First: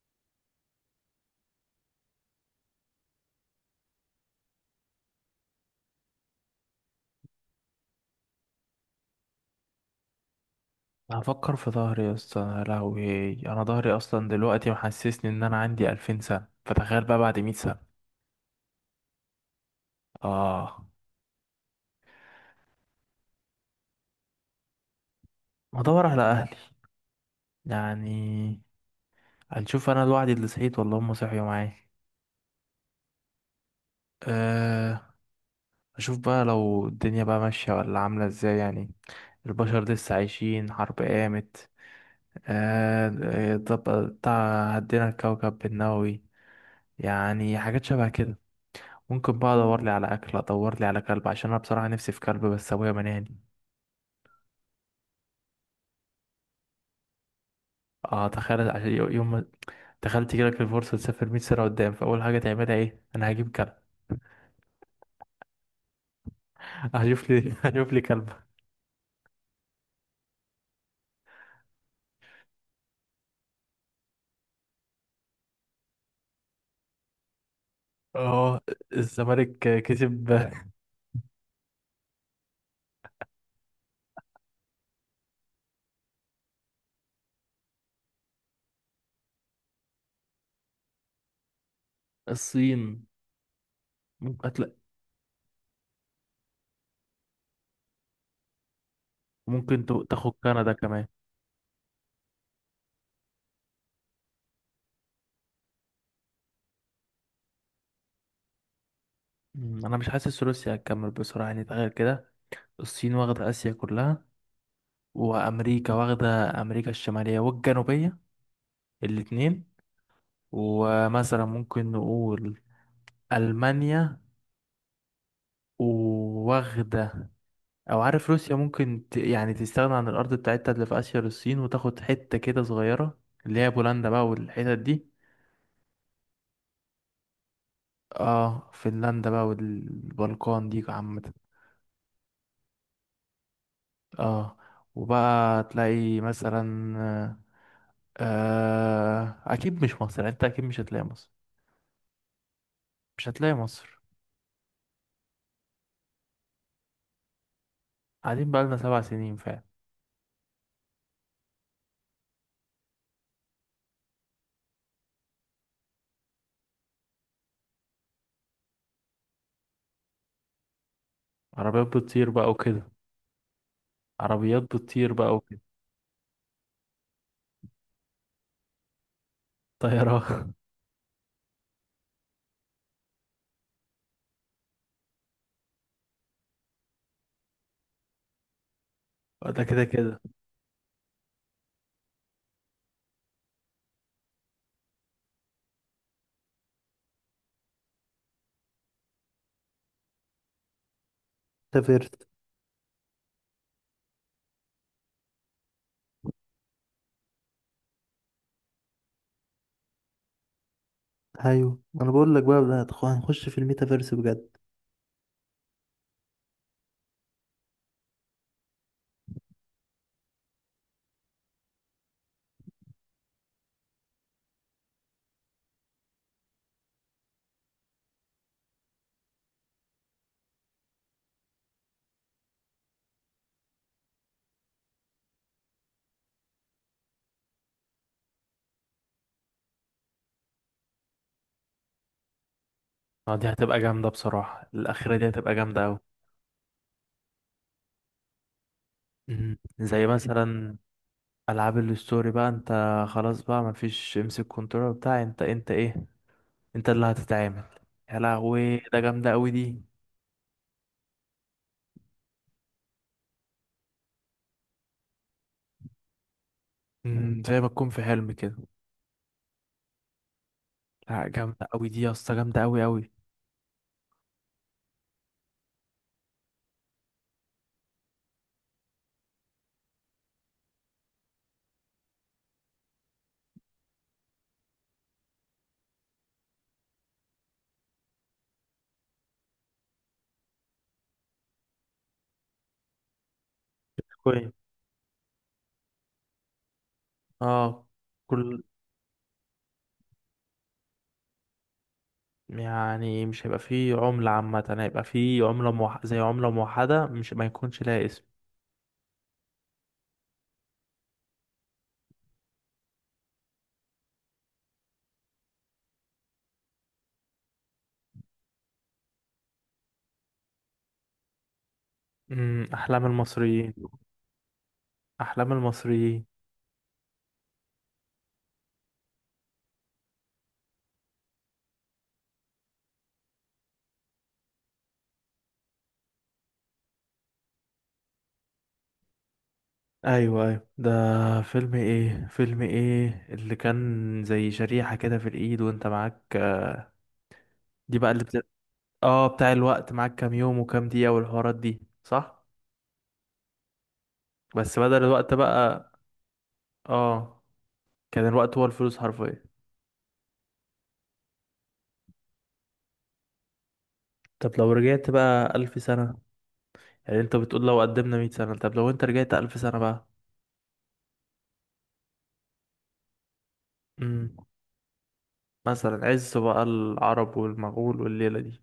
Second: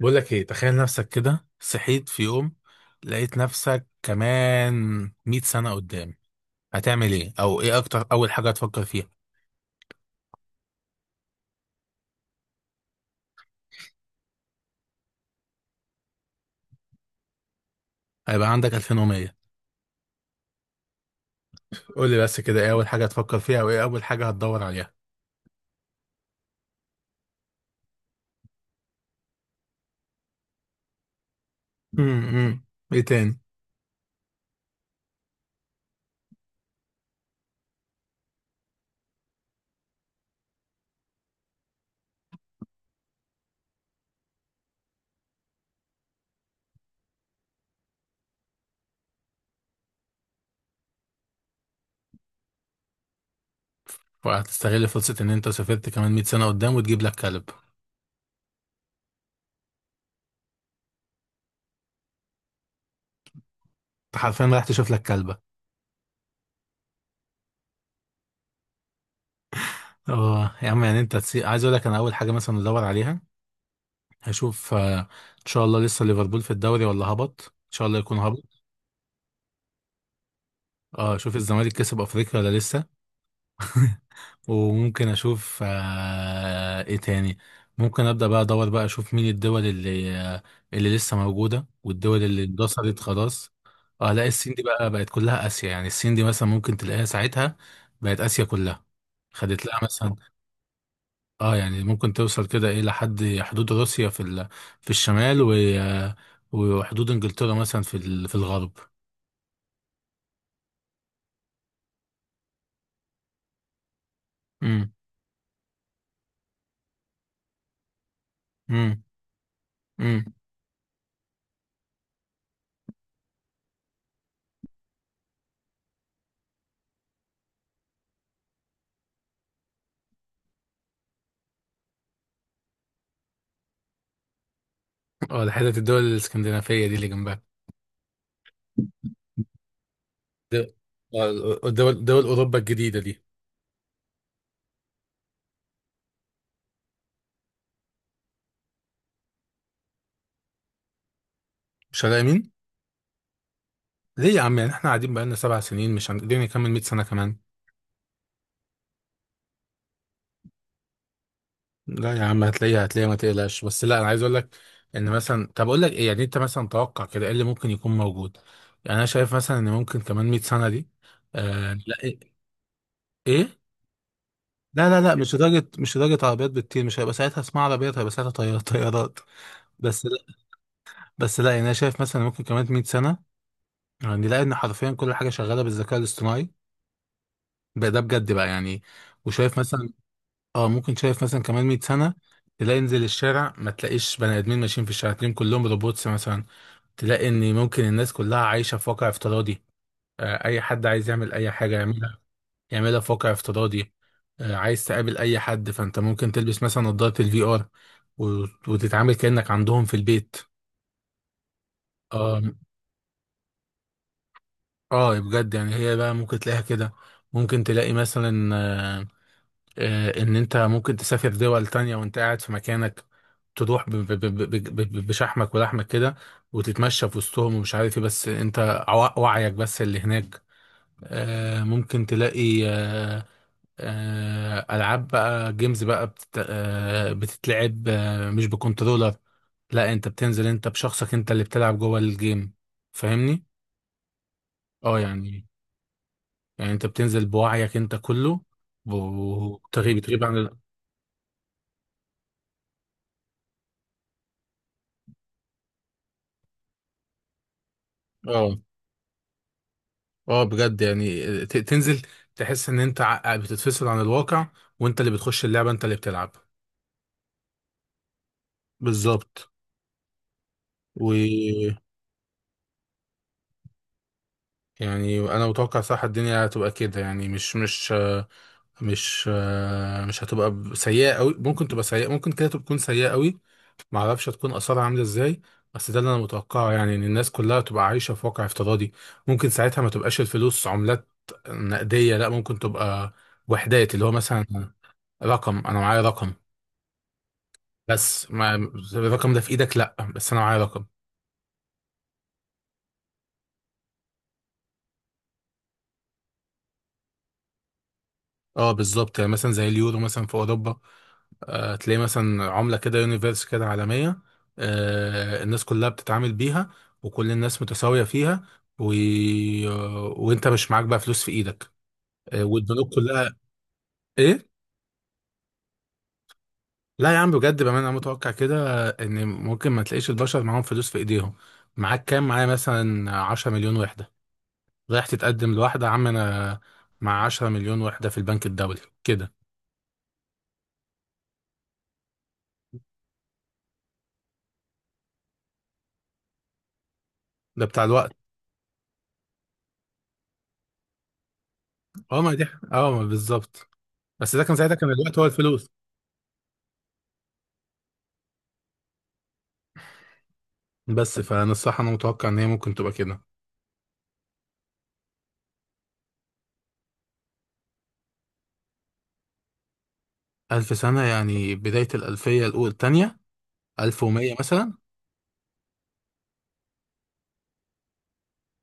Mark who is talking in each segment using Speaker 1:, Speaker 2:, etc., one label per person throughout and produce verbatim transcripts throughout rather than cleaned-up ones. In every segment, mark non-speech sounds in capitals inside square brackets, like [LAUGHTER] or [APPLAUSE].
Speaker 1: بقول لك ايه، تخيل نفسك كده صحيت في يوم، لقيت نفسك كمان 100 سنة قدام. هتعمل ايه، او ايه اكتر اول حاجة هتفكر فيها؟
Speaker 2: هفكر في ظهري يا اسطى، يا لهوي. انا ظهري اصلا دلوقتي محسسني ان انا عندي ألفين سنه، فتخيل بقى بعد مية سنة سنه.
Speaker 1: هيبقى عندك ألفين ومية.
Speaker 2: اه،
Speaker 1: قول لي بس كده ايه اول حاجة هتفكر فيها، او ايه اول حاجة هتدور عليها؟
Speaker 2: هدور على اهلي يعني، هنشوف انا لوحدي اللي صحيت ولا هم صحيوا معايا.
Speaker 1: امم. ايه تاني؟
Speaker 2: أه، اشوف بقى لو الدنيا بقى ماشيه ولا عامله ازاي، يعني البشر لسه عايشين، حرب قامت؟ أه، الضب- بتاع هدينا الكوكب بالنووي، يعني حاجات شبه كده. ممكن بقى ادور لي على اكل، ادور لي على كلب، عشان انا بصراحه نفسي في كلب بس ابويا منعني.
Speaker 1: وهتستغل فرصة ان انت سافرت كمان 100 سنة قدام وتجيب لك كلب؟
Speaker 2: اه تخيل، عشان يو- يوم ما. تخيل تجيلك الفرصة تسافر 100 سنة قدام، فأول حاجة تعملها ايه؟ أنا هجيب كلب.
Speaker 1: انت حرفيا رايح تشوف لك كلبة؟
Speaker 2: هجيب لي [LAUGHS] هجيب لي كلب.
Speaker 1: اه يا عم، يعني انت تسي... عايز اقول لك، انا اول حاجة مثلا ادور عليها، هشوف آه، ان شاء الله لسه ليفربول في الدوري ولا هبط، ان شاء الله يكون
Speaker 2: اه،
Speaker 1: هبط.
Speaker 2: الزمالك كسب.
Speaker 1: اه، اشوف الزمالك كسب افريقيا ولا لسه. [LAUGHS] وممكن اشوف آه ايه تاني. ممكن ابدا بقى ادور بقى اشوف مين الدول اللي آه، اللي لسه موجوده، والدول اللي اندثرت
Speaker 2: الصين.
Speaker 1: خلاص. اه لا،
Speaker 2: ممكن
Speaker 1: الصين دي
Speaker 2: هتلا-
Speaker 1: بقى بقت كلها اسيا، يعني الصين دي مثلا ممكن تلاقيها ساعتها بقت اسيا كلها، خدت لها
Speaker 2: ممكن تو-
Speaker 1: مثلا.
Speaker 2: تاخد كندا كمان.
Speaker 1: اه يعني ممكن توصل كده ايه لحد حدود روسيا في ال... في الشمال، و... آه، وحدود انجلترا مثلا في ال... في الغرب.
Speaker 2: مم، أنا مش حاسس روسيا هتكمل بسرعة، يعني تخيل كده. الصين واخدة آسيا كلها،
Speaker 1: امم.
Speaker 2: وأمريكا واخدة أمريكا الشمالية والجنوبية
Speaker 1: امم.
Speaker 2: الاتنين.
Speaker 1: امم.
Speaker 2: ومثلا ممكن نقول ألمانيا وواخدة، او عارف روسيا ممكن ت... يعني تستغنى عن الارض بتاعتها اللي في اسيا للصين، وتاخد حتة كده صغيرة اللي هي بولندا بقى والحتت دي.
Speaker 1: اه، ده حتة الدول الاسكندنافية دي اللي جنبها.
Speaker 2: اه، فنلندا بقى
Speaker 1: دول
Speaker 2: والبلقان دي عامة.
Speaker 1: آه، دول دول أوروبا الجديدة دي.
Speaker 2: اه، وبقى تلاقي مثلا آه، اكيد مش مصر، يعني انت اكيد مش هتلاقي مصر.
Speaker 1: مش هنلاقي.
Speaker 2: مش هتلاقي مصر.
Speaker 1: ليه يا عم؟ يعني احنا قاعدين بقالنا سبع سنين، مش هنقدر نكمل 100 سنة كمان.
Speaker 2: قاعدين بقى لنا سبع سنين فعلا.
Speaker 1: لا يا عم، هتلاقيها، هتلاقيها، ما تقلقش. بس لا، أنا عايز أقول لك إن مثلا، طب أقول لك إيه، يعني أنت مثلا توقع كده إيه اللي ممكن يكون موجود. يعني أنا شايف مثلا إن ممكن كمان 100 سنة دي، آه
Speaker 2: عربيات
Speaker 1: لا
Speaker 2: بتطير
Speaker 1: إيه.
Speaker 2: بقى وكده.
Speaker 1: إيه؟
Speaker 2: عربيات
Speaker 1: لا لا
Speaker 2: بتطير
Speaker 1: لا، مش
Speaker 2: بقى وكده.
Speaker 1: لدرجة مش لدرجة عربيات بتطير. مش هيبقى ساعتها اسمها عربيات، هيبقى ساعتها طيار- [LAUGHS] طيارات. بس
Speaker 2: طيران.
Speaker 1: لا. بس لا، يعني أنا شايف مثلا ممكن كمان 100 سنة يعني نلاقي ان حرفيا كل حاجه شغاله بالذكاء الاصطناعي. بقى ده بجد بقى يعني.
Speaker 2: [LAUGHS]
Speaker 1: وشايف
Speaker 2: ده كده
Speaker 1: مثلا،
Speaker 2: كده.
Speaker 1: اه ممكن شايف مثلا كمان مئة سنة سنه تلاقي، انزل الشارع ما تلاقيش بني ادمين ماشيين في الشارع، تلاقيهم كلهم روبوتس مثلا. تلاقي ان ممكن الناس كلها عايشه في واقع افتراضي. آه اي حد عايز يعمل اي حاجه
Speaker 2: ميتافيرس.
Speaker 1: يعملها يعملها في واقع افتراضي. آه عايز تقابل اي حد، فانت ممكن تلبس مثلا نظاره الفي ار وتتعامل كانك عندهم في البيت.
Speaker 2: ايوه انا بقول
Speaker 1: اه.
Speaker 2: لك بقى، ده هتخ- هنخش في الميتافيرس بجد.
Speaker 1: اه بجد، يعني هي بقى ممكن تلاقيها كده. ممكن تلاقي مثلا، آه، آه، ان انت ممكن تسافر دول تانية وانت قاعد في مكانك. تروح ب- ب- ب- ب- ب- بشحمك ولحمك كده، وتتمشى في وسطهم ومش عارف ايه. بس انت عو- وعيك بس اللي هناك. آه، ممكن تلاقي آه، آه، العاب بقى، جيمز بقى، بتت- آه، بتتلعب، آه، مش بكنترولر. لا، انت بتنزل انت بشخصك، انت اللي بتلعب جوه الجيم.
Speaker 2: اه،
Speaker 1: فاهمني؟
Speaker 2: دي هتبقى جامدة بصراحة،
Speaker 1: اه
Speaker 2: الأخيرة دي
Speaker 1: يعني،
Speaker 2: هتبقى جامدة أوي.
Speaker 1: يعني انت بتنزل بوعيك انت كله و-
Speaker 2: مم.
Speaker 1: وتغيب
Speaker 2: زي
Speaker 1: تغيب عن ال-
Speaker 2: مثلا ألعاب الستوري بقى، انت خلاص بقى مفيش امسك كنترول بتاع. انت انت ايه، انت اللي هتتعامل. يا
Speaker 1: اه،
Speaker 2: لهوي، ده جامدة أوي دي.
Speaker 1: اه بجد يعني ت- تنزل، تحس ان انت ع- بتتفصل عن الواقع، وانت اللي بتخش اللعبة، انت اللي بتلعب.
Speaker 2: مم، زي ما تكون في حلم كده.
Speaker 1: بالظبط.
Speaker 2: لا، جامدة
Speaker 1: ويعني،
Speaker 2: أوي دي يا اسطى، جامدة أوي أوي.
Speaker 1: انا متوقع صح الدنيا هتبقى كده، يعني مش مش آه، مش آه، مش هتبقى ب- سيئة قوي. ممكن تبقى سيئة، ممكن كده تكون سيئة قوي، ما اعرفش هتكون اثارها عاملة ازاي. بس ده اللي انا متوقعه يعني، ان الناس كلها تبقى عايشة في واقع افتراضي. ممكن ساعتها ما تبقاش الفلوس عملات نقدية، لا ممكن تبقى وحدات، اللي هو
Speaker 2: كوين.
Speaker 1: مثلا رقم. انا معايا رقم.
Speaker 2: اه،
Speaker 1: بس ما
Speaker 2: كل،
Speaker 1: الرقم ده في ايدك، لا بس انا معايا رقم.
Speaker 2: يعني مش هيبقى فيه عملة عامة، هيبقى فيه عملة موح... زي عملة موحدة، مش ما يكونش لها اسم.
Speaker 1: اه بالظبط، يعني مثلا زي اليورو مثلا في اوروبا. آه تلاقي مثلا عمله كده يونيفرس كده عالميه، آه الناس كلها بتتعامل بيها، وكل الناس متساويه فيها، و... وانت مش معاك بقى فلوس في ايدك. آه
Speaker 2: مم،
Speaker 1: والبنوك
Speaker 2: أحلام
Speaker 1: كلها.
Speaker 2: المصريين.
Speaker 1: ايه؟
Speaker 2: أحلام المصريين.
Speaker 1: لا يا عم بجد بقى، انا متوقع كده ان ممكن ما تلاقيش البشر معاهم فلوس في ايديهم. معاك كام؟ معايا مثلا 10 مليون وحده. رايح تتقدم لواحده، يا عم انا مع 10 مليون وحده في البنك الدولي كده.
Speaker 2: ايوه ايوه، ده فيلم ايه، فيلم ايه اللي كان زي شريحة كده في الايد وانت معاك.
Speaker 1: ده بتاع
Speaker 2: دي بقى
Speaker 1: الوقت.
Speaker 2: اللي بت... اه بتاع الوقت. معاك كام يوم وكام دقيقة والحوارات دي،
Speaker 1: اه ما دي.
Speaker 2: صح؟
Speaker 1: اه ما بالظبط. بس ده كان ساعتها
Speaker 2: بس
Speaker 1: كان
Speaker 2: بدل
Speaker 1: الوقت هو
Speaker 2: الوقت
Speaker 1: الفلوس.
Speaker 2: بقى. اه، كان الوقت هو الفلوس حرفيا.
Speaker 1: بس فانا الصراحه انا متوقع ان هي ممكن تبقى كده.
Speaker 2: طب لو رجعت بقى ألف سنة، يعني انت بتقول لو قدمنا مية سنة، طب لو انت رجعت ألف سنة بقى.
Speaker 1: ألف سنه، يعني بدايه الألفية الأولى التانية، ألف ومية
Speaker 2: امم،
Speaker 1: مثلا.
Speaker 2: مثلا عز بقى العرب والمغول والليلة دي،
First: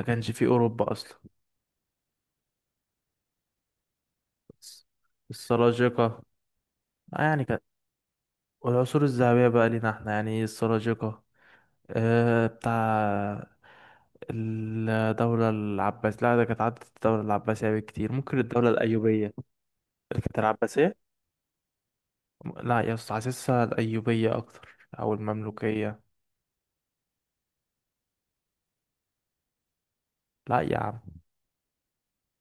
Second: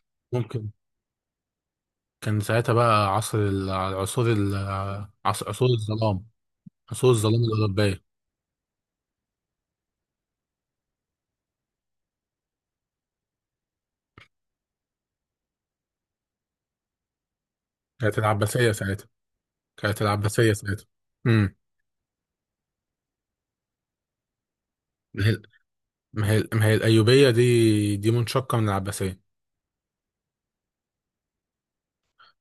Speaker 2: ما كانش فيه
Speaker 1: ممكن.
Speaker 2: أوروبا أصلا.
Speaker 1: كان ساعتها بقى عصر ال- عصور ال- عص- عصور
Speaker 2: السلاجقة.
Speaker 1: الظلام، عصور
Speaker 2: آه
Speaker 1: الظلام
Speaker 2: يعني كان،
Speaker 1: الأوروبية.
Speaker 2: والعصور الذهبية بقى لينا احنا يعني السلاجقة. آه، بتاع الدولة العباسية. لا، ده كانت عدت الدولة العباسية بكتير،
Speaker 1: كانت
Speaker 2: ممكن الدولة
Speaker 1: العباسية ساعتها،
Speaker 2: الأيوبية.
Speaker 1: كانت
Speaker 2: اللي كانت
Speaker 1: العباسية ساعتها.
Speaker 2: العباسية.
Speaker 1: امم.
Speaker 2: لا يا اسطى، حاسسها الأيوبية أكتر أو
Speaker 1: ما هي
Speaker 2: المملوكية.
Speaker 1: ما هي ما هي الأيوبية دي دي منشقة من العباسية.
Speaker 2: لا يا عم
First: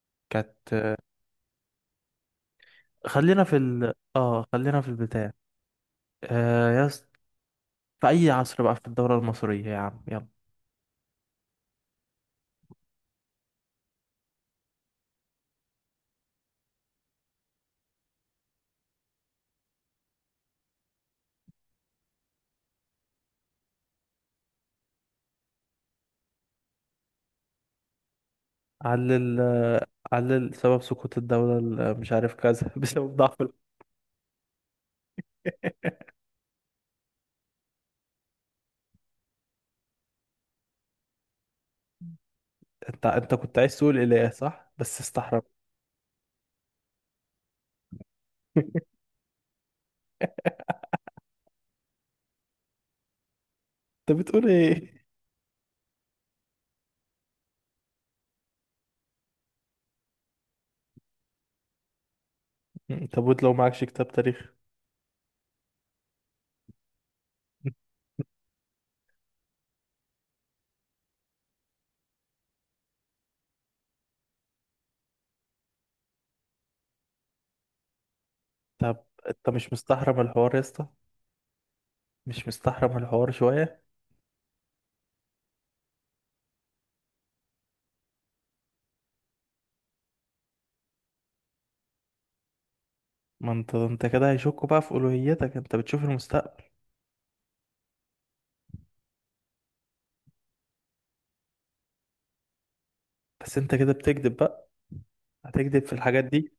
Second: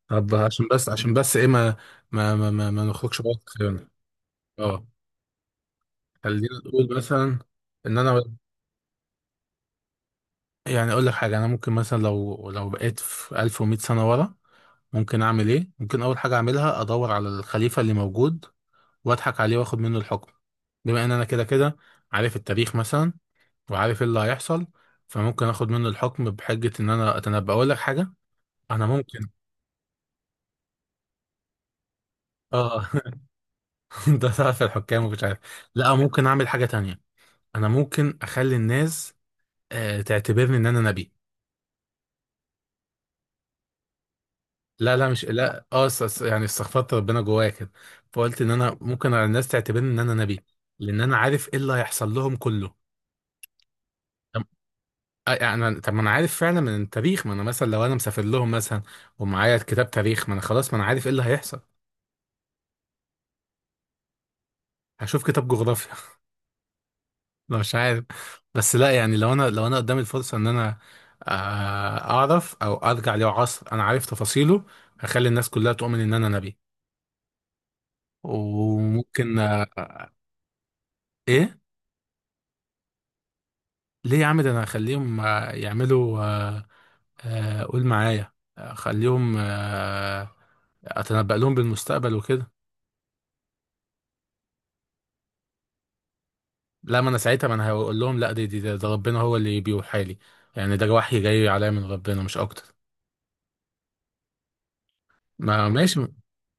Speaker 1: طب عشان بس
Speaker 2: كانت.
Speaker 1: عشان بس ايه، ما ما ما ما, ما نخرجش بره
Speaker 2: خلينا في
Speaker 1: خيرنا.
Speaker 2: ال اه خلينا
Speaker 1: اه.
Speaker 2: في البتاع
Speaker 1: خلينا
Speaker 2: آه يا
Speaker 1: نقول
Speaker 2: اسطى،
Speaker 1: مثلا ان
Speaker 2: في
Speaker 1: انا،
Speaker 2: أي عصر بقى في الدولة المصرية، يا عم يلا.
Speaker 1: يعني اقول لك حاجه، انا ممكن مثلا لو لو بقيت في ألف ومئة سنة سنه ورا، ممكن اعمل ايه؟ ممكن اول حاجه اعملها ادور على الخليفه اللي موجود، واضحك عليه واخد منه الحكم. بما ان انا كده كده عارف التاريخ مثلا، وعارف ايه اللي هيحصل، فممكن اخد منه الحكم بحجه ان انا اتنبأ. اقول لك حاجه، انا ممكن،
Speaker 2: علل، علل سبب سقوط الدولة ال- مش عارف كذا [LAUGHS]
Speaker 1: اه.
Speaker 2: بسبب ضعف.
Speaker 1: [LAUGHS] ده تعرف الحكام ومش عارف. لا، ممكن اعمل حاجه تانية. انا ممكن اخلي الناس آه، تعتبرني ان انا نبي.
Speaker 2: انت انت كنت عايز تقول اله، صح،
Speaker 1: لا
Speaker 2: بس
Speaker 1: لا، مش
Speaker 2: استحرم.
Speaker 1: لا، اه س- س- يعني استغفرت ربنا جوايا كده، فقلت ان انا
Speaker 2: [LAUGHS]
Speaker 1: ممكن على الناس تعتبرني ان انا نبي، لان انا عارف ايه اللي هيحصل لهم كله.
Speaker 2: انت بتقول
Speaker 1: طب،
Speaker 2: ايه؟
Speaker 1: آه، يعني أنا- طب ما انا عارف فعلا من التاريخ، ما انا مثلا لو انا مسافر لهم مثلا ومعايا كتاب تاريخ، ما انا خلاص، ما انا عارف ايه اللي هيحصل.
Speaker 2: [LAUGHS] طب وانت لو معكش كتاب تاريخ؟
Speaker 1: هشوف كتاب جغرافيا [LAUGHS] لا مش عارف. بس لا، يعني لو انا لو انا قدامي الفرصه ان انا آه، اعرف، او ارجع له عصر انا عارف تفاصيله، هخلي الناس كلها تؤمن ان انا نبي.
Speaker 2: طب
Speaker 1: وممكن
Speaker 2: انت مش
Speaker 1: آه،
Speaker 2: مستحرم الحوار يا اسطى؟
Speaker 1: ايه.
Speaker 2: مش مستحرم الحوار شويه؟
Speaker 1: ليه يا عم؟ ده انا اخليهم آه، يعملوا، آه، آه، قول معايا، اخليهم آه، اتنبأ لهم بالمستقبل وكده.
Speaker 2: ما انت انت كده هيشكوا بقى في الوهيتك، انت بتشوف المستقبل.
Speaker 1: لا ما انا ساعتها، ما انا هقول لهم لا، دي دي ده, ده ربنا هو اللي بيوحى لي، يعني ده وحي جاي عليا من ربنا مش اكتر.
Speaker 2: بس انت كده بتكذب بقى،
Speaker 1: ما
Speaker 2: هتكذب في
Speaker 1: ماشي.
Speaker 2: الحاجات دي.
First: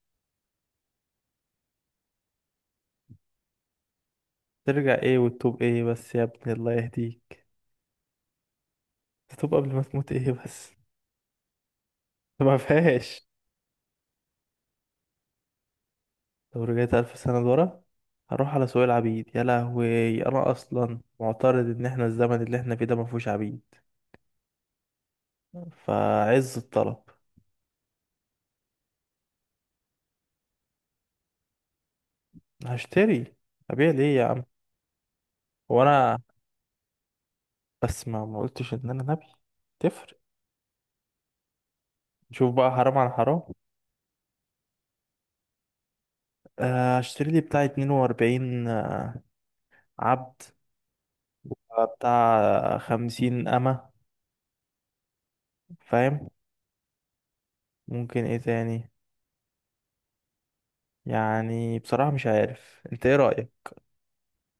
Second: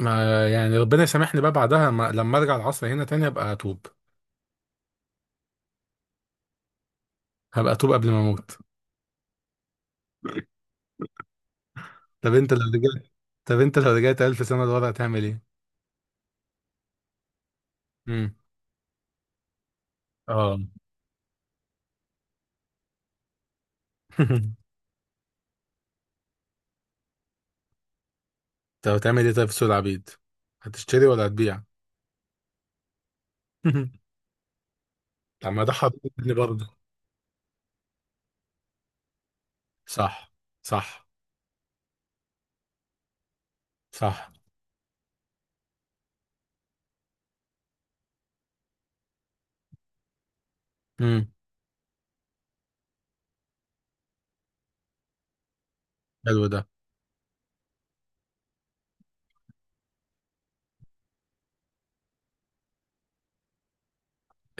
Speaker 1: ما يعني ربنا يسامحني بقى بعدها، ما لما ارجع العصر هنا تاني هبقى اتوب،
Speaker 2: ترجع ايه وتتوب ايه بس يا ابني، الله يهديك.
Speaker 1: هبقى اتوب قبل ما اموت.
Speaker 2: تتوب قبل ما تموت ايه بس؟
Speaker 1: طب
Speaker 2: [LAUGHS]
Speaker 1: انت
Speaker 2: ما
Speaker 1: لو رجعت،
Speaker 2: فيهاش.
Speaker 1: طب انت لو رجعت ألف سنة لورا هتعمل ايه؟
Speaker 2: لو رجعت ألف سنة لورا،
Speaker 1: امم.
Speaker 2: هروح على سوق العبيد. يا لهوي، أنا
Speaker 1: اه.
Speaker 2: أصلا معترض إن إحنا الزمن اللي إحنا فيه ده مفهوش عبيد،
Speaker 1: [LAUGHS]
Speaker 2: فعز الطلب.
Speaker 1: طب هتعمل ايه طيب في سوق العبيد؟ هتشتري ولا هتبيع؟
Speaker 2: هشتري. ابيع
Speaker 1: [LAUGHS]
Speaker 2: ليه يا عم؟
Speaker 1: طب ما ده
Speaker 2: هو انا،
Speaker 1: حضرتني برضه.
Speaker 2: بس ما ما قلتش ان انا نبي، تفرق.
Speaker 1: صح. صح.
Speaker 2: شوف بقى حرام عن حرام.
Speaker 1: صح.
Speaker 2: آه، هشتري لي بتاع اتنين وأربعين عبد،
Speaker 1: امم.
Speaker 2: آه، بتاع خمسين أمة، فاهم.
Speaker 1: حلو ده.
Speaker 2: ممكن ايه تاني، يعني بصراحة مش عارف انت ايه رأيك.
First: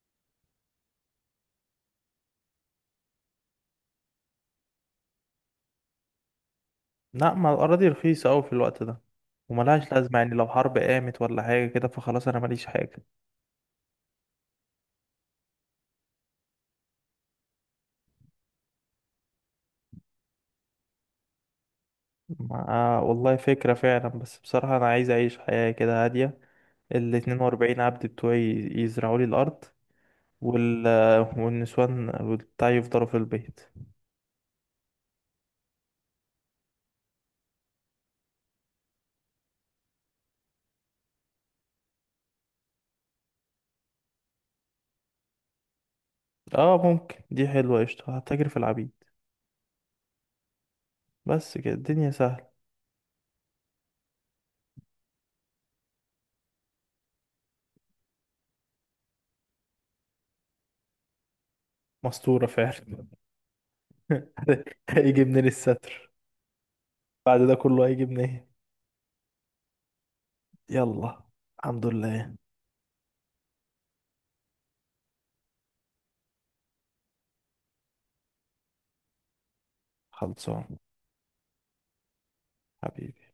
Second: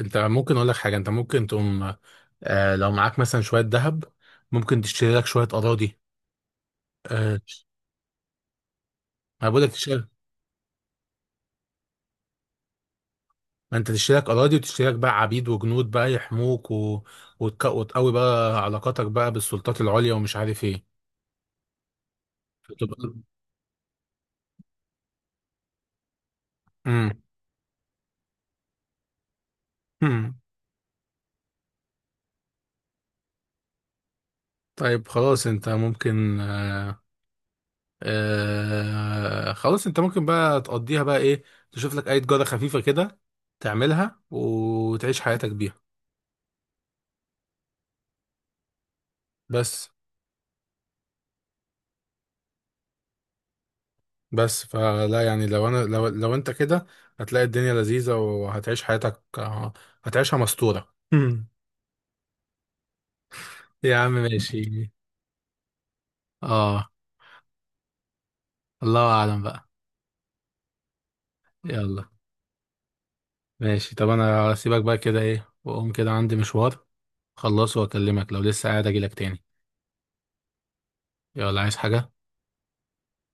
Speaker 1: انت ممكن اقول لك حاجه، انت ممكن تقوم، آه لو معاك مثلا شويه ذهب، ممكن تشتري لك شويه اراضي.
Speaker 2: لا،
Speaker 1: آه
Speaker 2: ما الأراضي رخيصة أوي في الوقت ده،
Speaker 1: ما بقول لك
Speaker 2: وملهاش
Speaker 1: تشتري،
Speaker 2: لازمة، يعني لو حرب قامت ولا حاجة كده فخلاص، أنا ماليش حاجة.
Speaker 1: ما انت تشتري لك اراضي، وتشتري لك بقى عبيد وجنود بقى يحموك، و... وتك... وتقوي بقى علاقاتك بقى بالسلطات العليا ومش عارف ايه،
Speaker 2: آه
Speaker 1: فتبقى.
Speaker 2: والله فكرة فعلا، بس بصراحة أنا عايز أعيش حياة كده هادية.
Speaker 1: امم.
Speaker 2: الاتنين وأربعين عبد بتوعي يزرعوا لي الأرض،
Speaker 1: امم.
Speaker 2: وال... والنسوان بتاعي يفضلوا في البيت.
Speaker 1: طيب خلاص، انت ممكن آه آه خلاص انت ممكن بقى تقضيها بقى ايه، تشوف لك اي جارة خفيفة كده، تعملها وتعيش حياتك بيها.
Speaker 2: اه ممكن، دي حلوة قشطة، هتجري في العبيد.
Speaker 1: بس
Speaker 2: بس كده الدنيا سهلة.
Speaker 1: بس فلا يعني، لو انا لو لو انت كده هتلاقي الدنيا لذيذة، وهتعيش حياتك آه، هتعيشها مستورة.
Speaker 2: مستورة فعلا.
Speaker 1: [LAUGHS] يا عم
Speaker 2: [LAUGHS]
Speaker 1: ماشي.
Speaker 2: هيجي منين الستر،
Speaker 1: اه.
Speaker 2: بعد ده كله هيجي منين.
Speaker 1: الله اعلم بقى.
Speaker 2: يلا. الحمد
Speaker 1: يلا.
Speaker 2: لله.
Speaker 1: ماشي، طب انا هسيبك بقى كده ايه، واقوم كده عندي مشوار، خلصه واكلمك لو لسه قاعد اجيلك تاني.
Speaker 2: خلصان.
Speaker 1: يلا، عايز حاجة؟
Speaker 2: حبيبي.